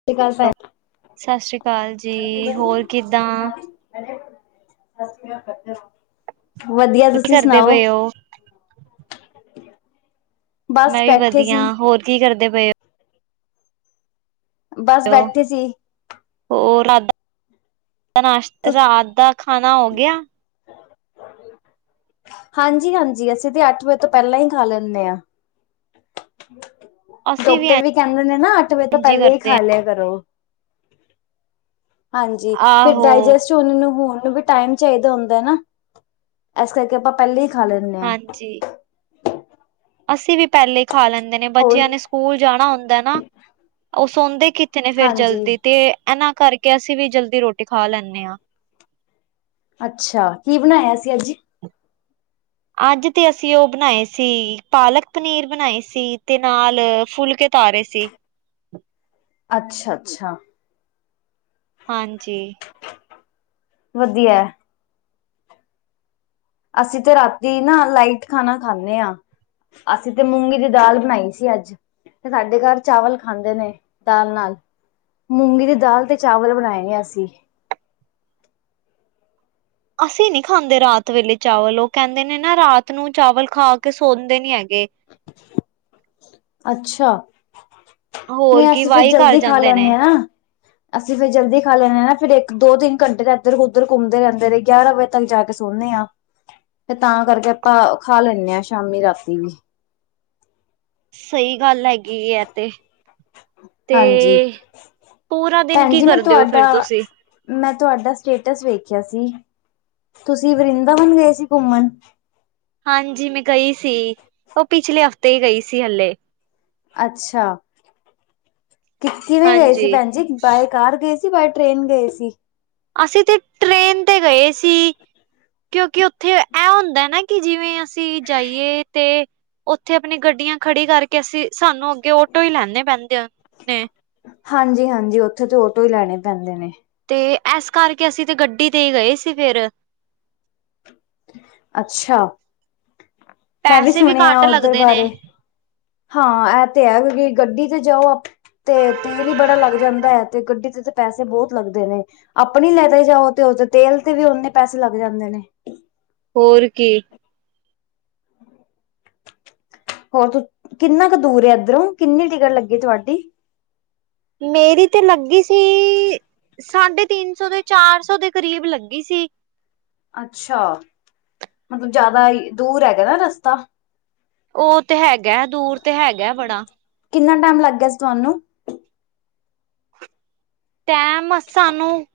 [unintelligible] ਸ਼ਸ਼ਰੀ ਕਾਲ ਜੀ। ਹੋਰ ਕਿਦਾਂ? ਵਧੀਆ। ਕੀ ਤੁਸੀਂ ਕਰਦੇ ਸੁਣਾਓ? ਪਏ ਹੋ? ਬਸ ਮੈਂ ਵੀ ਬੈਠੇ ਵਧੀਆ, ਸੀ। ਹੋਰ ਕੀ ਕਰਦੇ ਪਏ ਓ? ਬਸ ਹੋ? ਬੈਠੇ ਸੀ। ਹੋਰ ਰਾਤ, ਨਾਸ਼ਤਾ ਰਾਤ ਦਾ ਖਾਣਾ ਹੋ ਗਿਆ? ਹਾਂਜੀ- ਹਾਂਜੀ। ਅਸੀਂ ਤੇ ਅੱਠ ਵਜੇ ਤੋਂ ਪੈਲੇ ਹੀ ਖਾ ਲੈਣੇ ਆ। [unintelligible] ਡੋਕਟਰ ਵੀ ਕਹਿੰਦੇ ਨੇ ਨਾ, ਅੱਠ ਵਜੇ ਤੋਂ ਇੰਝ ਪਹਿਲੇ ਹੀ ਕਰਦੇ ਖਾ ਲਿਆ ਕਰੋ। ਹਾਂਜੀ, ਹਾਂ। ਫੇਰ ਆਹੋ, ਡਾਇਜੈਸਟ ਚੁਬੋਨ ਨੂੰ ਹੋਣ ਨੂੰ ਵੀ ਟਾਈਮ ਚਾਹੀਦਾ ਹੁੰਦਾ ਨਾ। ਐਸ ਕਰਕੇ ਆਪਾਂ ਪਹਿਲੇ ਹੀ ਖਾ ਲੈਣੇ ਆਂ। ਹਾਂਜੀ। ਅਸੀਂ ਵੀ ਪੈਲੇ ਹੀ ਖਾ ਲੈਂਦੇ ਨੇ। ਹੋਰ ਬੱਚਿਆਂ ਨੇ ਸਕੂਲ ਜਾਣਾ ਹੁੰਦਾ ਨਾ। ਉਹ ਸੌਂਦੇ ਕਿੱਥੇ ਨੇ ਫੇਰ ਹਾਂਜੀ ਜਲਦੀ ਤੇ, ਇਹਨਾਂ ਕਰਕੇ ਅਸੀਂ ਵੀ ਜਲਦੀ ਰੋਟੀ ਖਾ ਲੈਣੇ ਆਂ। ਅੱਛਾ, ਕੀ ਬਣਾਇਆ ਸੀ ਅੱਜ? ਅੱਜ ਤੇ ਅਸੀਂ ਓ ਬਣਾਏ ਸੀ, ਪਾਲਕ ਪਨੀਰ ਬਣਾਏ ਸੀ, ਤੇ ਨਾਲ, ਫੁਲਕੇ ਭਾਰੇ ਸੀ। ਅੱਛਾ- ਅੱਛਾ-ਅੱਛਾ ਹਾਂਜੀ ਵਧੀਆ ਅਸੀਂ ਤੇ ਰਾਤੀ ਨਾ ਲਾਈਟ ਖਾਣਾ ਖਾਣੇ ਆਂ। ਅਸੀ ਤੇ ਮੂੰਗੀ ਦੀ ਦਾਲ ਬਣਾਈ ਸੀ ਅੱਜ। ਤੇ ਸਾਡੇ ਘਰ ਚਾਵਲ ਖਾਂਦੇ ਨੇ, ਦਾਲ ਨਾਲ। ਮੂੰਗੀ ਦੀ ਦਾਲ ਤੇ ਚਾਵਲ ਬਣਾਏ ਅਸੀਂ। ਅਸੀਂ ਨੀ ਖਾਂਦੇ ਰਾਤ ਵੇਲੇ ਚਾਵਲ। ਉਹ ਕਹਿੰਦੇ ਨੇ ਨਾ ਰਾਤ ਨੂੰ ਚਾਵਲ ਖਾ ਕੇ ਸੌਂਦੇ ਨੀ ਹੈਗੇ। ਅੱਛਾ ਹੋਰ ਨਹੀਂ ਕੀ ਅਸੀਂ ਫੇਰ ਵਾਈ ਕਰ ਜਲਦੀ ਖਾ ਜਾਂਦੇ ਨੇ। ਲੈਣੇ ਆਂ। ਅਸੀਂ ਫਿਰ ਜਲਦੀ ਖਾ ਲੈਣੇ ਨਾ, ਫਿਰ ਇੱਕ ਦੋ-ਤਿੰਨ ਘੰਟੇ ਇਧਰ ਉਧਦੇ ਘੁੰਮਦੇ ਰਹਿੰਦੇ ਨੇ। ਗਿਆਰਾਂ ਵ ਤੱਕ ਜਾ ਕੇ ਸੋਣੇ ਆਂ, ਤੇ ਤਾਂ ਕਰਕੇ ਆਪਾਂ ਖਾ ਲੈਣੇ ਆਂ, ਸ਼ਾਮੀ ਰਾਤੀ ਵੀ। ਸਹੀ ਗੱਲ ਹੈਗੀ ਐ ਤੇ। ਹਾਂਜੀ ਤੇ, ਪੂਰਾ ਦਿਨ ਭੈਣ ਕੀ ਜੀ ਮੈਂ ਕਰਦੇ ਹੋ ਫੇਰ ਤੁਹਾਡਾ ਤੁਸੀ? ਮੈਂ ਤੁਹਾਡਾ ਸਟੇਟਸ ਵੇਖਿਆ ਸੀ। ਤੁਸੀਂ ਵਰਿੰਦਾਵਨ ਗਏ ਸੀ ਘੁੰਮਨ? ਹਾਂਜੀ ਮੈਂ ਗਈ ਸੀ। ਉਹ ਪਿਛਲੇ ਹਫਤੇ ਹੀ ਗਈ ਸੀ ਹਲੇ। ਅੱਛਾ ਕਿੱਥੇ ਵੀ ਗਏ ਸੀ ਹਾਂਜੀ ਭੈਣ ਜੀ। ਬਾਏ ਕਾਰ ਗਏ ਸੀ, ਬਾਏ ਟ੍ਰੇਨ ਗਏ ਸੀ? ਅਸੀਂ ਤੇ, ਟ੍ਰੇਨ ਤੇ ਗਏ ਸੀ। ਕਿਉ‌ਕਿ ਉੱਥੇ, ਆਹ ਹੁੰਦਾ ਨਾ ਕਿ ਜਿਵੇਂ ਅਸੀਂ ਜਾਈਏ ਤੇ ਉੱਥੇ ਆਪਣੀ ਗੱਡੀਆਂ ਖੜੀ ਕਰਕੇ ਅਸੀ, ਸਾਨੂੰ ਅੱਗੇ ਉਟੋ ਹੀ ਲੈਣੇ ਪੈਂਦੇ ਨੇ। ਹਾਂਜੀ ਹਾਂਜੀ। ਉੱਥੇ ਤੇ ਓਟੋ ਹੀ ਲੈਣੇ ਪੈਂਦੇ ਨੇ। ਤੇ ਐਸ ਕਰਕੇ ਅਸੀਂ ਤੇ ਗੱਡੀ ਤੇ ਹੀ ਗਏ ਸੀ ਫਿਰ। ਅੱਛਾ, ਮੈਂ ਵੀ ਪੈਸੇ ਸੁਣਿਆ ਘੱਟ ਉਧਰ ਲੱਗਦੇ ਨੇ। ਬਾਰੇ। ਹਾਂ ਐਹ ਤੇ ਹੈ, ਕਿਉਂਕਿ ਗੱਡੀ ਤੇ ਜਾਓ ਅਪ, ਤੇ ਤੇਲ ਹੀ ਬੜਾ ਲੱਗ ਜਾਂਦਾ ਐ ਤੇ ਗੱਡੀ ਤੇ ਪੈਸੇ ਬਹੁਤ ਲੱਗਦੇ ਨੇ। ਆਪਣੀ ਲੈਕੇ ਜਾਓ ਤੇ ਉਹਦੇ ਤੇਲ ਤੇ ਵੀ ਓਨੇ ਹੀ ਪੈਸੇ ਲੱਗ ਜਾਂਦੇ ਨੇ। ਹੋਰ ਕੀ। ਹੋਰ ਤੋ, ਕਿੰਨਾ ਕੁ ਦੂਰ ਇੱਧਰੋ, ਕਿੰਨੀ ਟਿਕਟ ਲੱਗੀ ਤੁਹਾਡੀ? ਮੇਰੀ ਤੇ ਲੱਗੀ ਸੀ, ਸਾਢੇ ਤਿੰਨ ਸੌ, ਚਾਰ ਸੌ ਦੇ ਕਰੀਬ ਲੱਗੀ ਸੀ। ਅੱਛਾ, ਮਤਲਬ ਜਾਦਾ ਹੀ ਦੂਰ ਹੈਗਾ ਨਾ ਰਸਤਾ। ਓ ਤੇ ਹੈਗਾ, ਦੂਰ ਤੇ ਹੈਗਾ ਬੜਾ ਕਿੰਨਾ ਟੈਮ ਲੱਗ ਗਿਆ ਸੀ, ਤੁਹਾਨੂੰ ਟੈਮ ਸਾਨੂੰ,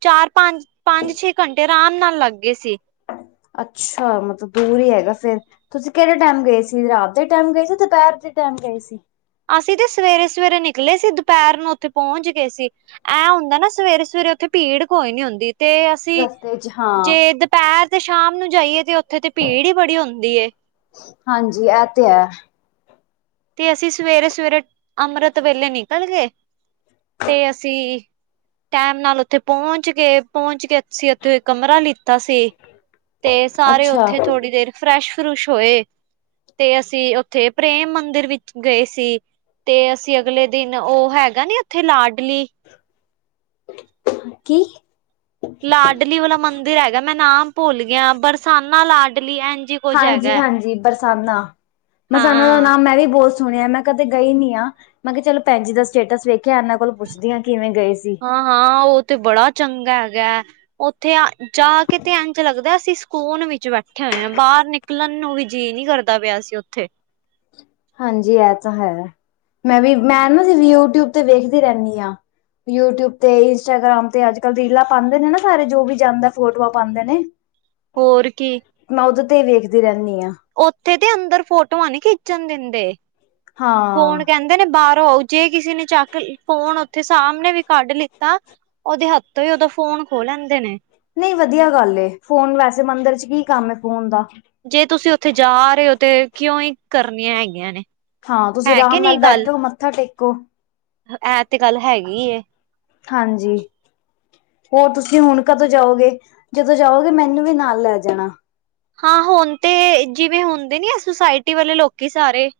ਚਾਰ-ਪੰਜ, ਪੰਜ-ਛੇ ਘੰਟੇ ਆਰਾਮ ਨਾਲ ਲੱਗ ਗੇ ਸੀ। ਅੱਛਾ ਮਤਲਬ ਦੂਰ ਈ ਹੈਗਾ ਫੇਰ ਤੁਸੀਂ ਕੇੜੇ ਟੈਮ ਗਏ ਸੀ, ਰਾਤ ਦੇ ਟੈਮ ਗਏ ਸੀ, ਦੁਪੈਰ ਦੇ ਟੈਮ ਗਏ ਸੀ? ਅਸੀਂ ਤੇ ਸਵੇਰੇ-ਸਵੇਰੇ ਨਿਕਲੇ ਸੀ, ਦੁਪੈਰ ਨੂੰ ਤੇ ਪੌਚ ਗਏ ਸੀ। ਐਂ ਹੁੰਦਾ ਨਾ ਸਵੇਰੇ-ਸਵੇਰੇ ਓਥੇ ਭੀੜ ਕੋਈ ਨੀ ਹੁੰਦੀ ਤੇ ਅਸ ਤੀ, ਰਸਤੇ ਚ ਹਾਂ ਜੇ ਦੁਪੈਰ ਤੇ ਸ਼ਾਮ ਨੂੰ ਜਾਈਏ ਤੇ ਓਥੇ ਤੇ ਭੀੜ ਈ ਵੜੀ ਹੁੰਦੀ ਏ। ਹਾਂਜੀ ਏ ਤੇ ਐ। ਤੇ ਅਸੀਂ ਸਵੇਰੇ-ਸਵੇਰੇ, ਅੰਮ੍ਰਤ ਵੇਲੇ ਨਿਕਲ ਗਏ, ਤੇ ਅਸੀਂ ਟੈਮ ਨਾਲ ਪਹੁੰਚ ਗੇ ਪਹੁੰਚ ਕੇ ਅਸੀਂ ਓਥੇ ਕਮਰਾ ਲੀਤਾ ਸੀ। ਤੇ ਸਾਰੇ ਅੱਛਾ ਓਥੇ ਥੋੜੀ ਦੇਰ ਫਰੈਸ਼-ਫਰੁਸ਼ ਹੋਏ ਤੇ ਅਸੀਂ ਓਥੇ ਪ੍ਰੇਮ ਮੰ ਦਰ ਵਿਚ ਗਏ ਸੀ, ਤੇ ਅਸੀਂ ਅਗਲੇ ਦਿਨ ਓ ਹੈਗਾ ਨੀ ਓਥੇ ਲਾਡਲੀ ਕੀ? ਲਾਡਲੀ ਵਾਲਾ ਮੰਦਿਰ ਹੈਗਾ ਮੈਂ ਨਾਮ ਭੁੱਲ ਗੀਆ ਬਰਸਾਨਾ ਲਾਡਲੀ ਐ ਜ ਹਾਂਜੀ-ਹਾਂਜੀ ਬਰਸਾਨਾ, ਹਾਂ ਬਰਸਾਨਾ ਦਾ ਨਾਮ ਹਾਂ ਮੈਂ ਵੀ ਬੌ ਸ ਸੁਣੇਆ, ਮੈਂ ਕਦੇ ਗਈ ਨੀ ਆ, ਮੈਂ ਕੇਆ ਚਲੋ ਭੈਜੀ ਦਾ ਸਟੇਟਸ ਵੇਖੇਆ, ਐਨਾਂ ਕੋਲ ਪੁੱਛਦੀ ਆਂ ਕਿਵੇਂ ਗਏ ਸੀ। ਹਾਂ-ਹਾਂ ਓ ਤੇ ਬੜਾ ਚੰਗਾ ਹੈਗੈ, ਓਥੇ ਅ ਜਾ ਕੇ ਐਂਝ ਲੱਗਦਾ ਐ ਅਸੀ ਕੋਨ ਵਿਚ ਬੈਠੇ ਹੋਏ, ਆ ਬਾਰ ਨਿਕਲਣ ਨੂੰ ਵੀ ਜੀਅ ਨੀ ਕਰਦਾ ਪੇਆ ਸੀ ਓਥੇ। ਹਾਂਜੀ ਐ ਤੇ ਹੈ, ਮੈਂ ਵੀ ਮੈਂ ਨਾ ਯੂਟਿਊਬ ਤੇ ਵੇਖਦੀ ਰੈਂਨੀ ਆਂ। ਯੂਟਿਊਬ ਤੇ ਇੰਸਟਾਗ੍ਰਾਮ ਤੇ ਅੱਜ-ਕੱਲ ਰੀਲਾਂ ਪਾਂਦੇ ਨੇ, ਨਾ ਸਾਰੇ ਜੋ ਵੀ ਜਾਂਦਾ ਫੋਟੋਆਂ ਪਾਂਦੇ ਨੇ। ਹੋਰ ਕੀ। ਮੈਂ ਓਦੇ ਤੇ ਈ ਵੇਖਦੀ ਰੈਂਨੀ ਆ। ਓਥੇ ਤੇ ਅੰਦਰ ਫੋਟੋਆਂ ਨੀ ਖਿੱਚਣ ਦਿੰਦੇ, ਹਾਂ ਫੋਨ ਕੈਂ ਦੇ ਨੇ ਬਾਰੋਂ ਜੇ ਕਿਸੇ ਨੇ ਚੱਕ, ਫੋਨ ਓਥੇ ਸਾਮਨੇ ਵੀ ਕੱਢ ਲਿਤਾ ਓਦੇ ਹੱਥੋਂ ਈ ਓਦਾ ਫੋਨ ਖੋ ਲੈਂਦੇ ਨੇ। ਨਈ ਵਦੀਆ ਆ ਗੱਲ ਏ, ਫੋਨ ਵੈਸੇ ਮੰਦਰ ਚ ਕੀ ਕੰਮ ਏ ਫੋਨ ਦਾ। ਜੇ ਤੁਸੀਂ ਓਥੇ ਜਾ ਰਏ ਹੋ ਤੇ ਕੇਉਈ ਕਰਨੀਆਂ ਹੈਗੀਆਂ ਨੇ। ਹਾਂ ਤੁਸੀਂ ਹੈ ਕਿ ਰਾਮ ਨਾਲ ਬੈਠੋ ਮੱਥਾ ਟੇਕੋ। [unintelligible] ਐ ਤੇ ਗੱਲ ਹੈਗੀ ਏ। ਹਾਂਜੀ। ਹੋਰ ਤੁਸੀਂ ਹੁਣ ਕਦੋਂ ਜਾਓਗੇ, ਜਦੋਂ ਜਾਓਗੇ ਮੈਨੂੰ ਵੀ ਨਾਲ ਲੈ ਜਾਨਾ। ਹਾਂ ਹੁਣ ਤੇ, ਜਿਵੇਂ ਹੁੰਦੇ ਨੀ ਆ ਸੁਸਾਇਟੀ ਵਾਲੇ ਲੋਕੀ ਸਾਰੇ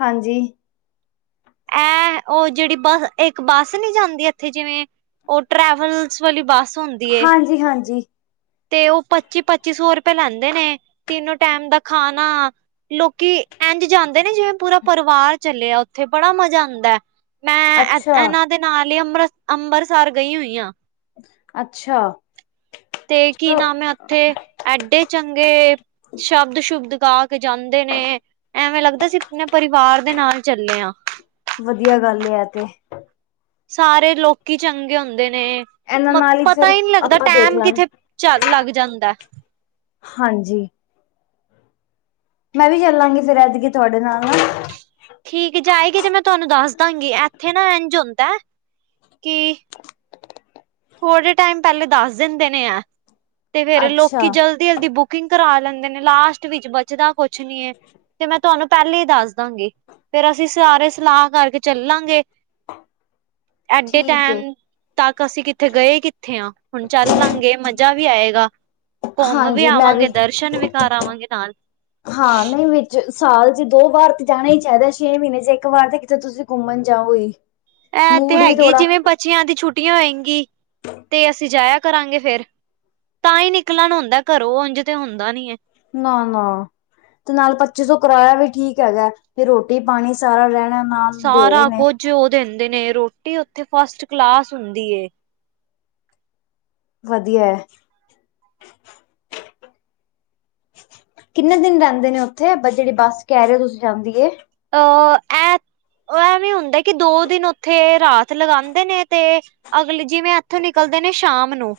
ਹਾਂਜੀ। ਏ, ਓ ਜੇੜੀ ਬਾ, ਇਕ ਬੱਸ ਨੀ ਜਾਂਦੀ ਐਥੇ ਜਿਵੇਂ ਓ ਟਰੈਵਲਸ ਵਾਲੀ ਬੱਸ ਹੁੰਦੀ ਏ। ਹਾਂਜੀ-ਹਾਂਜੀ। ਤੇ ਓ ਪੱਚੀ-ਪੱਚੀ ਸੋ ਰੁਪਏ ਲੈਂਦੇ ਨੇ, ਤਿੰਨੋ ਟੈਮ ਦਾ ਖਾਨਾ ਲੋਕੀ, ਐਂਝ ਜਾਂਦੇ ਨੇ ਜਿਵੇਂ ਪੂਰਾ ਪਰਿਵਾਰ ਚੱਲੇਆ ਓਥੇ ਬੜਾ ਮਜ਼ਾ ਆਂਦੈ। ਮੈਂ ਐ ਅੱਛਾ ਐਨਾਂ ਦੇ ਨਾਲ ਈ ਅੰਮ੍ਰ ਅੰਮਰਸਰ ਗਈ ਹੋਈ ਆਂ। ਅੱਛਾ। ਤੇ ਕੀ ਚਲੋ ਨਾਮ ਐ ਓਥੇ ਐਡੇ ਚੰਗੇ ਸ਼ਬਦ-ਸ਼ੁਬਦ ਗਾ ਕੇ ਜਾਂਦੇ ਨੇ ਐਵੇਂ ਲੱਗਦਾ ਸੀ, ਆਪਣੇ ਪਰਿਵਾਰ ਦੇ ਨਾਲ ਚੱਲੇ ਆ। ਵਦੀਆ ਗੱਲ ਐ ਤੇ। ਸਾਰੇ ਲੋਕੀ ਚੰਗੇ ਹੁੰਦੇ ਨੇ, ਇਹਨਾਂ ਮ ਨਾਲ ਹੀ ਪਤਾ ਫਿਰ ਈ ਨੀ ਲੱਗਦਾ ਆਪਾਂ ਦੇਖ ਟੈਮ ਲਾਂਗੇ ਕਿਥੇ ਝਾ ਲੱਗ ਜਾਂਦੈ। ਹਾਂਜੀ। ਮੈਂ ਵੀ ਚੱਲਾਂਗੀ। ਫੇਰ ਐਤਕੀਂ ਤੁਹਾਡੇ ਨਾਲ। ਠੀਕ ਜਾਏਗੀ ਤੇ ਮੈਂ ਤੁਹਾਨੂੰ ਦੱਸ ਦਾਂਗੀ। ਇੱਥੇ ਨਾ ਇੰਝ ਹੁੰਦਾ ਐ ਕਿ ਥੋੜੇ ਟਾਈਮ ਪਹਿਲੇ ਦੱਸ ਦਿੰਦੇ ਨੇ ਐਹ ਤੇ ਫੇਰ ਅੱਛਾ ਲੋਕੀ ਜਲ ਜਲਦੀ-ਜਲਦੀ ਬੁਕਿੰਗ ਕਰਾ ਲੈਂਦੇ ਨੇ। ਲਾਸਟ ਵਿੱਚ ਬੱਚਦਾ ਕੁੱਛ ਨੀ ਐ। ਤੇ ਮੈਂ ਤੁਹਾਨੂੰ ਪਹਿਲੇ ਈ ਦੱਸ ਦਾਂਗੀ। ਫੇਰ ਅਸੀਂ ਸਾਰੇ ਸਲਾਹ ਕਰਕੇ ਚੱਲਾਂਗੇ। [inaudible] ਐਡੇ ਠੀਕ ਏ ਟੈਂਮ ਤੱਕ ਅਸੀਂ ਕਿੱਥੇ ਗਏ ਈ ਕਿੱਥੇ ਆ। ਹੁਣ ਚੱਲਾਂਗੇ ਮ- ਜ਼ਾ ਵੀ ਆਏਗਾ। ਘੁੰਮ ਵੀ ਹਾਂਜੀ ਮੈਂ ਆਵਾਂਗੇ। ਦਰਸ਼ਨ ਵੀ ਕਰ ਆਵਾਂਗੇ ਨਾਲ। ਹਾਂ, ਨਹੀਂ ਵਿੱਚ, ਸਾਲ 'ਚ ਦੋ ਵਾਰ ਤੇ ਜਾਣਾ ਈ ਚਾਹੀਦਾ। ਛੇ ਮਹੀਨੇ 'ਚ ਇੱਕ ਵਾਰ ਤੇ ਕਿਤੇ ਤੁਸੀਂ ਘੁੰਮਣ ਜਾਓ ਈ। ਇਹ ਤੇ ਹੈਗੇ। ਜਿਵੇਂ ਬੱਚੀਆਂ ਦੀ ਛੁੱਟੀਆਂ ਹੋਏ ਗੀਂ ਤੇ ਅਸੀਂ ਜਾਇਆ ਕਰਾਂਗੇ ਫਿਰ। ਤਾਂ ਈ ਨਿਕਲਣ ਹੁੰਦਾ ਘਰੋਂ। ਉਂਝ ਤੇ ਹੁੰਦਾ ਨੀ ਐ। ਨਾ-ਨਾ ਤੇ ਨਾਲ ਪੱਚੀ ਸੌ ਕਰਾਇਆ ਵੀ ਠੀਕ ਹੈਗਾ। ਫਿਰ ਰੋਟ ਰੋਟੀ-ਪਾਣੀ ਸਾਰਾ ਰਹਿਣ ਨਾਲ ਦੇ ਰਹੇ ਸਾਰਾ ਨੇ। ਕੁੱਝ ਉਹ ਦਿੰਦੇ ਨੇ ਰੋਟੀ, ਉੱਥੇ ਫਸਟ-ਕਲਾਸ ਹੁੰਦੀ ਏ। ਵਧੀਆ ਐ। ਕਿੰਨੇ ਦਿਨ ਰਹਿੰਦੇ ਨੇ ਉੱਥੇ। ਬ ਜਿਹੜੀ ਬੱਸ ਕਹਿ ਰਹੇ ਹੋ ਤੁਸੀਂ ਜਾਂਦੀ ਏ। ਉਹ ਐ, ਉਹ ਐ ਵੀ ਹੁੰਦਾ ਕਿ ਦੋ ਦਿਨ ਉੱਥੇ ਰਾਤ ਲਗਾਉਂਦੇ ਨੇ ਤੇ ਅਗਲੇ, ਜਿਵੇਂ ਏਥੋਂ ਨਿਕਲਦੇ ਨੇ ਸ਼ਾਮ ਨੂੰ।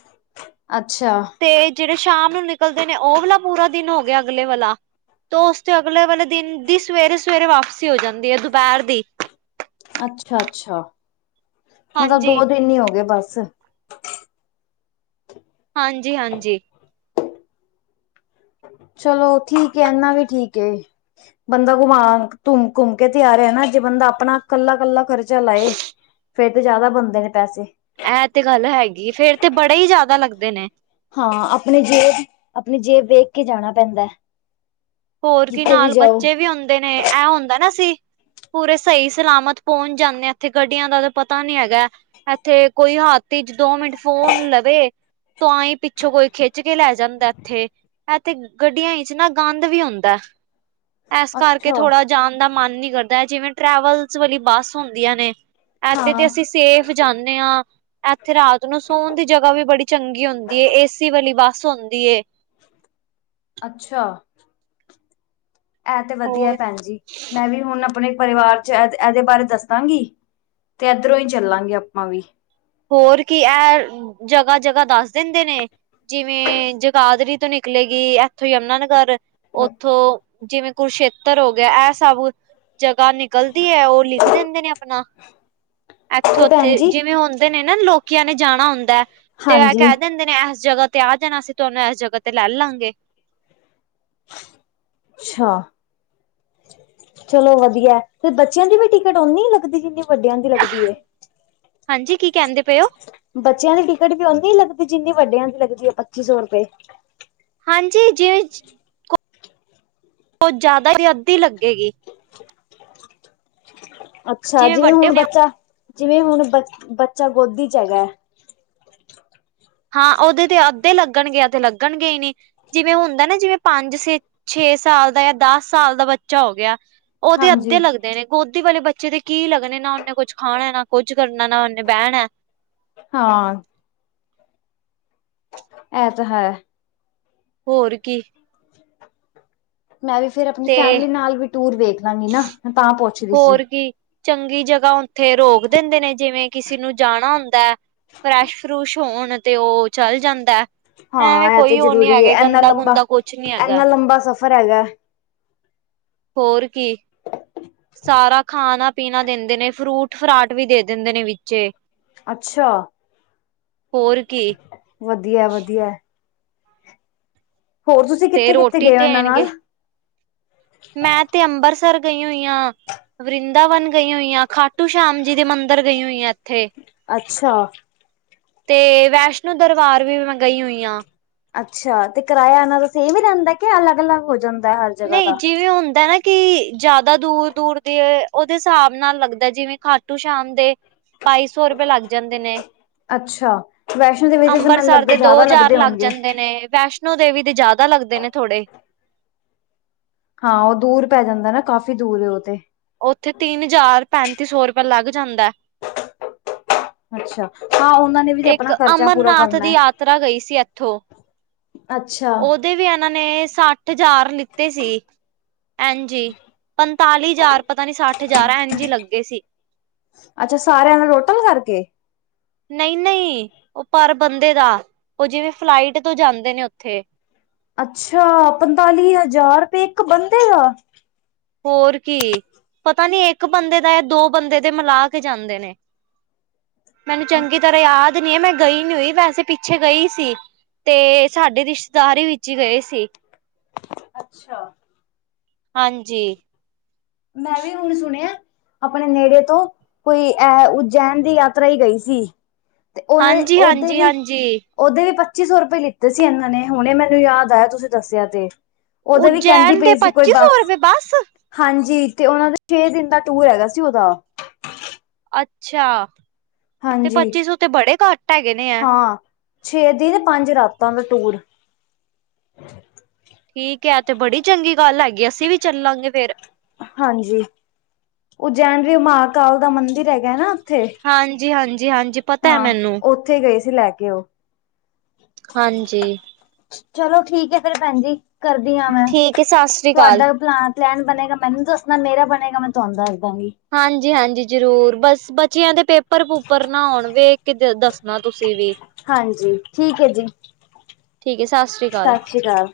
ਅੱਛਾ। ਤੇ ਜਿਹੜੇ ਸ਼ਾਮ ਨੂੰ ਨਿਕਲਦੇ ਨੇ। ਉਹ ਵਾਲਾ ਪੂਰਾ ਦਿਨ ਹੋ ਗਿਆ। ਅਗਲੇ ਵਾਲਾ ਤੋਂ ਉਸਤੋਂ ਅਗਲੇ ਵਾਲੇ ਦਿਨ ਦੀ, ਸਵੇਰੇ-ਸਵੇਰੇ ਵਾਪਸੀ ਹੋ ਜਾਂਦੀ ਐ, ਦੁਪਹਿਰ ਦੀ। ਅੱਛਾ-ਅੱਛਾ। ਮਤਲਬ ਹਾਂਜੀ ਦੋ ਦਿਨ ਈ ਹੋਗੇ ਬਸ। ਹਾਂਜੀ-ਹਾਂਜੀ। ਚੱਲੋ ਠੀਕ ਐ। ਇਨਾਂ ਵੀ ਠੀਕ ਏ। ਬੰਦਾ ਘੁਮਾ, ਘੁੰਮ-ਘੁੰਮ ਕੇ ਤੇ ਆ ਰਿਹਾ ਏ ਨਾ। ਜੇ ਬੰਦਾ ਆਪਣਾ ਕੱਲਾ-ਕੱਲਾ ਕਰ ਚੱਲਾ ਏ, ਫੇਰ ਤੇ ਜ਼ਿਆਦਾ ਬਣਦੇ ਨੇ ਪੈਸੇ। ਐਹ ਤੇ ਗੱਲ ਹੈਗੀ। ਫੇਰ ਤੇ ਬੜੇ ਈ ਜ਼ਿਆਦਾ ਲੱਗਦੇ ਨੇ। ਹਾਂ, ਆਪਣੀ ਜੇਬ, ਆਪਣੀ ਜੇਬ ਵੇਖ ਕੇ ਜਾਣਾ ਪੈਂਦਾ। ਹੋਰ ਕੀ ਜਿੱਥੇ ਵੀ ਨਾਲ ਜਾਓ। ਬੱਚੇ ਵੀ ਹੁੰਦੇ ਨੇ। ਐ ਹੁੰਦਾ ਨਾ ਅਸੀਂ ਪੂਰੇ ਸਹੀ ਸਲਾਮਤ ਪਹੁੰਚ ਜਾਂਨੇ ਆ। ਉੱਥੇ ਗੱਡੀਆਂ ਦਾ ਤਾਂ ਪਤਾ ਨੀ ਹੈਗਾ। ਇੱਥੇ ਕੋਈ ਹੱਥ ਇੱਚ ਦੋ ਮਿੰਟ ਫ਼ੋਨ ਲਵੇ ਤੋਂ ਆਂਈ ਪਿੱਛੋਂ ਕੋਈ ਖਿੱਚ ਕੇ ਲੈ ਜਾਂਦਾ ਇੱਥੇ। ਇੱਥੇ ਗੱਡੀਆਂ 'ਚ ਨਾ ਗੰਦ ਦ ਵੀ ਹੁੰਦਾ। ਐਸ ਕਰਕੇ ਅੱਛਾ ਥੋੜ੍ਹਾ ਜਾਣ ਦਾ ਮਨ ਨੀਂ ਕਰਦਾ। ਐ ਜਿਵੇਂ ਟਰੈਵਲਸ ਵਾਲੀ ਬੱਸ ਹੁੰਦੀਆਂ ਨੇ ਐਤੇ ਤੇ ਹਾਂ ਅਸੀਂ ਸੇਫ ਜਾਂਣੇ ਆ। ਇੱਥੇ ਰਾਤ ਨੂੰ ਸੋਣ ਦੀ ਜੱਗ੍ਹਾ ਵੀ ਬੜੀ ਚੰਗੀ ਹੁੰਦੀ ਏ। ਏਸੀ ਵਾਲੀ ਬੱਸ ਹੁੰਦੀ ਏ। ਅੱਛਾ। ਐ ਤੇ ਵਧੀਐ ਭੈਣ ਜੀ। ਮੈਂ ਵੀ ਹੁਣ ਆਪਣੇ ਪਰਿਵਾਰ 'ਚ ਐਦੇ-ਐਦੇ ਬਾਰੇ ਦੱਸਾਂਗੀ ਤੇ ਐਧਰੋਂ ਈ ਚੱਲਾਂਗੇ ਆਪਾਂ ਵੀ। ਹੋਰ ਕੀ ਐ, ਜਗ੍ਹਾ-ਜਗ੍ਹਾ ਦੱਸ ਦਿੰਦੇ ਨੇ ਜਿਵੇਂ ਜਗਾਧਰੀ ਤੋਂ ਨਿਕਲੇਗੀ। ਇਥੋਂ ਯਮੁਨਾ ਨਗਰ, ਉਥੋਂ ਜਿਵੇਂ ਕੁਰਸ਼ੇਤਰ ਹੋ ਗਿਆ। ਐ ਸਭ ਜਗ੍ਹਾ ਨਿਕਲਦੀ ਐ, ਉਹ ਲਿਖ ਦਿੰਦੇ ਨੇ ਅਪਨਾ। ਤੇ ਐਥੋਂ-ਓਥੇ ਭੈਣ ਜੀ ਜਿਵੇਂ ਹੁੰਦੇ ਨੇ ਨਾ ਲੋਕੀਆਂ ਨੇ ਜਾਣਾ ਹੁੰਦਾ ਤੇ ਐ ਹਾਂਜੀ ਕੈ ਦਿੰਦੇ ਨੇ ਐਸ ਜਗ੍ਹਾ ਤੇ ਆ ਜਾਣਾ ਅਸੀਂ ਤੁਆਨੂੰ ਐਸ ਜਗ੍ਹਾ ਤੇ ਲੈ ਲਾਂਗੇ। ਅੱਛਾ। ਚੱਲੋ ਵਧੀਆ ਐ ਤੇ ਬੱਚਿਆਂ ਦੀ ਵੀ ਟਿਕਟ ਓਨੀ ਲੱਗਦੀ ਜਿੰਨੀ ਵੱਡਿਆਂ ਦੀ ਲੱਗਦੀ ਏ। ਹਾਂਜੀ, ਕੀ ਕੈੰਦੇ ਪਏ ਓ? ਬੱਚਿਆਂ ਦੀ ਟਿਕਟ ਵੀ ਓਨੀ ਲੱਗਦੀ, ਜਿੰਨੀ ਵੱਡਿਆਂ ਦੀ ਲੱਗਦੀ ਏ ਪੱਚੀ ਸੌ ਰਪੇ ਹਾਂਜੀ, ਜਿਵੇਂ ਚ ਓ ਜ਼ਿਆਦਾ ਦੀ, ਅੱਧੀ ਲੱਗਦੀ ਹੈਗੀ। ਅੱਛਾ ਜਿਵੇਂ ਵੱਡੇ ਹੁਣ ਨੇ ਬੱਚਾ, ਜਿਵੇਂ ਹੁਣ ਬ ਬੱਚਾ ਗੋਦੀ ਚ ਹੈਗਾ ਹਾਂ, ਓਦੇ ਤੇ ਅੱਧੇ ਲੱਗਣਗੇ ਯਾ ਤੇ ਲੱਗਣਗੇ ਈ ਨੀ। ਜਿਵੇਂ ਹੁੰਦਾ ਨਾ, ਜਿਵੇਂ ਪੰਜ ਸੇ ਛੇ ਸਾਲ ਦਾ ਯਾ ਦੱਸ ਸਾਲ ਦਾ ਬੱਚਾ ਹੋ ਗਯਾ ਓਦੇ ਅੱਧੇ ਹਾਂਜੀ ਲੱਗਦੇ ਨੇ। ਗੋਦੀ ਵਾਲੇ ਬੱਚੇ ਤੇ ਕੀ ਲੱਗਣੇ, ਨਾ ਓਨੇ ਕੁਛ ਖਾਣਾ, ਨਾ ਕੁੱਝ ਕਰਨਾ, ਨਾ ਓਨੇ ਬੈਣਾ। ਹਾਂ। ਐ ਤਾਂ ਹੈ। ਹੋਰ ਕੀ। ਮੈਂ ਵੀ ਫੇਰ ਅਪਣੀ ਤੇ ਫੈਮਿਲੀ ਨਾਲ ਵੀ ਟੂਰ ਵੇਖ ਲਾਂਗੀ ਨਾ ਮੈਂ ਤਾਂ ਪੁੱਛ ਰੀ ਸੀ। ਹੋਰ ਕੀ ਚੰਗੀ ਜਗ੍ਹਾ ਓਥੇ ਰੋਕ ਦਿੰਦੇ ਨੇ, ਜਿਵੇਂ ਕਿਸੇ ਨੂੰ ਜਾਣਾ ਹੁੰਦਾ। ਫਰੈਸ਼-ਫਰੂਸ਼ ਹੋਣ ਤੇ ਓ ਚਲ ਜਾਂਦਾ। ਐਵੇਂ ਹਾਂ, ਐ ਤੇ ਕੋਈ ਉਹ ਨੀ ਜ਼ਰੂਰੀ ਏ ਹੈਗੇ ਐਨਾ ਗੰਦਾ ਗੁੰਦਾ ਕੁਛ ਨੀ ਹੈਗਾ ਲੰਬਾ-ਐਨਾ ਲੰਬਾ ਸਫ਼ਰ ਹੈਗਾ। ਹੋਰ ਕੀ, ਸਾਰਾ ਖਾਣਾ ਪੀਣਾ ਦਿੰਦੇ ਨੇ, ਫਰੂਟ-ਫਰਾਟ ਵੀ ਦੇ ਦਿੰਦੇ ਨੇ ਵਿੱਚੇ। ਅੱਛਾ। ਹੋਰ ਕੀ। ਵਧੀਆ-ਵਧੀਆ ਐ। ਹੋਰ ਤੁਸੀਂ ਤੇ ਕਿੱਥੇ-ਕਿੱਥੇ ਰੋਟੀ ਗਏ ਓ ਓਨਾਂ ਦੇਣਗੇ ਨਾਲ? ਮੈਂ ਤੇ ਅੰਬਰਸਰ ਗਈ ਹੋਈ ਆਂ ਵਰਿੰਦਾਵਨ ਗਈ ਹੋਈ ਆਂ ਖਾ ਟੂ ਸ਼ਾਮ ਜੀ ਦੇ ਮੰਦਰ ਗਈ ਹੋਈ ਆਂ ਐੱਥੇ। ਅੱਛਾ ਤੇ ਵੈਸ਼ਨੋ ਦਰਬਾਰ ਵੀ ਮੈਂ ਗਈ ਹੋਈ ਆਂ। ਅੱਛਾ, ਤੇ ਕਰਾਇਆ ਐਨਾਂ ਦਾ ਸੇਮ ਈ ਰੈੰਦਾ ਕੇ ਅਲੱਗ-ਅਲੱਗ ਹੋ ਜਾਂਦਾ। ਹਰ ਜਗ੍ਹਾ ਨਈ ਦਾ ਜਿਵੇਂ ਹੁੰਦਾ ਨਾ ਕੀ ਜਾਦਾ ਦੂਰ-ਦੂਰ ਦੇ, ਓਦੇ ਸਾਬ ਨਾਲ ਲੱਗਦਾ ਜਿਵੇਂ ਖਾਟੂ ਸ਼ਾਮ ਦੇ ਬਾਈ ਸੌ ਰਪੇ ਲੱਗ ਜਾਂਦੇ ਨੇ। ਅੱਛਾ ਵੈਸ਼ਨੋ ਦੇ ਵਿੱਚ ਤਾਂ ਮੈਨੂੰ ਅੰਮਬਸਰ ਲੱਗਦਾ ਦੇ ਦੋ ਜ਼ਿਆਦਾ ਹਜ਼ਾਰ ਲੱਗਦੇ ਲੱਗ ਹੋਣਗੇ ਜਾਂਦੇ ਨੇ, ਵੈਸ਼ ਵੈਸ਼ਨੋ ਦੇਵੀ ਦੇ ਜਾਦਾ ਲਗਦੇ ਨੇ ਥੋੜੇ ਹਾਂ, ਓ ਦੂਰ ਪੈ ਜਾਂਦਾ ਨਾ ਕਾਫ਼ੀ ਦੂਰ ਓ ਤੇ ਓਥੇ ਤਿੰਨ ਜ਼ਾਰ, ਪੈਂਤੀ ਸੌ ਰਪੇ ਲੱਗ ਜਾਂਦਾ। ਅੱਛਾ, ਹਾਂ ਓਨਾਂ ਨੇ ਵੀ ਤੇ ਇੱਕ ਆਪਣਾ ਖਰਚਾ ਪੂਰਾ ਅਮਰਨਾਥ ਕਰਨਾ ਦੀ ਹੈ। ਯਾਤਰਾ ਗਈ ਸੀ ਐਥੋਂ, ਅੱਛਾ ਓ ਦੇ ਵੀ ਐਨਾਂ ਨੇ ਸੱਠ ਸੱਠ ਜ਼ਾਰ ਲਿੱਤੇ ਸੀ ਐੰਝ ਈ ਪੰਤਾਲੀ ਜ਼ਾਰ ਪਤਾ ਨੀ, ਸੱਠ ਠ ਜ਼ਾਰ ਐੰਝ ਈ ਲੱਗੇ ਸੀ। ਅੱਛਾ, ਸਾਰੇਆਂ ਨੂੰ ਰੋਟਲ ਕਾਰਕੇ। ਨਈ-ਨਈ, ਓ ਪਰ ਬੰਦੇ ਦਾ ਓ ਜਿਵੇਂ ਫਲਾਈਟ ਤੋਂ ਜਾਂਦੇ ਨੇ ਓਥੇ। ਅੱਛਾ! ਪੰਤਾਲੀ ਹਜ਼ਾਰ ਰਪੇ ਇੱਕ ਬੰਦੇ ਦਾ। ਹੋਰ ਕੀ ਪਤਾ ਨੀ ਇੱਕ ਬੰਦੇ ਦਾ ਜਾਂ ਦੋ ਬੰਦੇ ਦੇ ਮਿਲਾ ਕੇ ਜਾਂਦੇ ਨੇ। ਮੈਨੂੰ ਚੰਗੀ ਤਰ੍ਹਾਂ ਯਾਦ ਨੀ ਐ, ਮੈਂ ਗਈ ਨੀ ਹੋਈ ਵੈਸੇ ਪਿੱਛੇ ਗਈ ਸੀ। ਤੇ, ਸਾਡੇ ਰਿਸ਼ਤੇਦਾਰ ਹੀ ਵਿੱਚ ਹੀ ਗਏ ਸੀ। ਅੱਛਾ। ਹਾਂਜੀ। ਮੈਂ ਵੀ ਹੁਣ ਸੁਣਿਆ ਆਪਣੇ ਨੇੜੇ ਤੋਂ ਕੋਈ ਅਐ ਉਜੈਨ ਦੀ ਯਾਤਰਾ ਈ ਗਈ ਸੀ। ਤੇ ਉਹਨਾਂ ਦੇ ਹਾਂਜੀ ਓਦੇ ਹਾਂਜੀ ਵੀ ਹਾਂਜੀ ਉਹਦੇ ਵੀ ਪੱਚੀ ਸੌ ਰੁਪਏ ਲਿੱਤੇ ਸੀ ਇਹਨਾਂ ਨੇ ਹੁਣੇ ਮੈਨੂੰ ਯਾਦ ਆਇਆ ਤੁਸੀਂ ਦੱਸਿਆ ਤੇ। ਉਦੋਂ ਵੀ ਕਹਿੰਦੀ ਉਜੈਨ ਦੇ ਪਈ ਸੀ ਕੋਈ ਪੱਚੀ ਸੌ ਬਾਸ ਰੁਪਏ ਬਸ ਹਾਂਜੀ ਤੇ ਉਹਨਾਂ ਦਾ ਛੇ ਦਿਨ ਦਾ ਟੂਰ ਹੈਗਾ ਸੀ ਉਹਦਾ ਅੱਛਾ, ਤੇ ਹਾਂਜੀ ਪੱਚੀ ਸੌ ਤੇ ਬੜੇ ਘੱਟ ਹੈਗੇ ਨੇ ਐ। ਹਾਂ ਛੇ ਦੀਨ ਪੰਜ ਰਾਤਾਂ ਦਾ ਟੂਰ। ਠੀਕ ਹੈ ਏਹ ਤੇ ਬੜੀ ਚੰਗੀ ਗੱਲ ਹੈਗੀ ਅਸੀਂ ਵੀ ਚੱਲਾਂਗੇ ਫੇਰ। ਹਾਂਜੀ, ਉਜੈਨ ਵੀ ਮਹਾਾਂਕਾਲ ਦਾ ਮੰਦਿਰ ਹੈਗਾ ਨਾ। ਉੱਥੇ ਹਾਂਜੀ-ਹਾਂਜੀ-ਹਾਂਜੀ ਪਤਾ ਹੈ ਹਾਂ ਮੈਨੂੰ। ਉੱਥੇ ਗਏ ਸੀ ਲੈ ਕੇ ਉਹ ਹਾਂਜੀ ਚਲੋ ਠੀਕ ਹੈ ਫੇਰ ਭੈਣ ਜੀ, ਕਰਦੀ ਹਾਂ ਮੈਂ, ਠੀਕ ਹੈ ਸਤਿ ਸ੍ਰੀ ਅਕਾਲ ਤੁਹਾਡਾ ਪਲੈਨ ਪਲੈਨ ਬਣੇਗਾ ਮੈਨੂੰ ਦੱਸਣਾ ਮੇਰਾ ਮੈਂ ਤੁਹਾਨੂੰ ਦੱਸਦਾ ਗੀ। ਹਾਂਜੀ- ਹਾਂਜੀ ਜ਼ਰੂਰ ਬਸ ਬੱਚਿਆਂ ਦੇ ਪੇਪਰ ਪੂਪਰ ਨਾ ਹੋਣ ਵੇਖ ਕੇ ਦੱਸਣਾ ਤੁਸੀਂ ਵੀ। ਹਾਂਜੀ ਠੀਕ ਏ ਜੀ ਠੀਕ ਹੈ ਸਤਿ ਸ਼੍ਰੀ ਅਕਾਲ। ਸਤਿ ਸ਼੍ਰੀ ਅਕਾਲ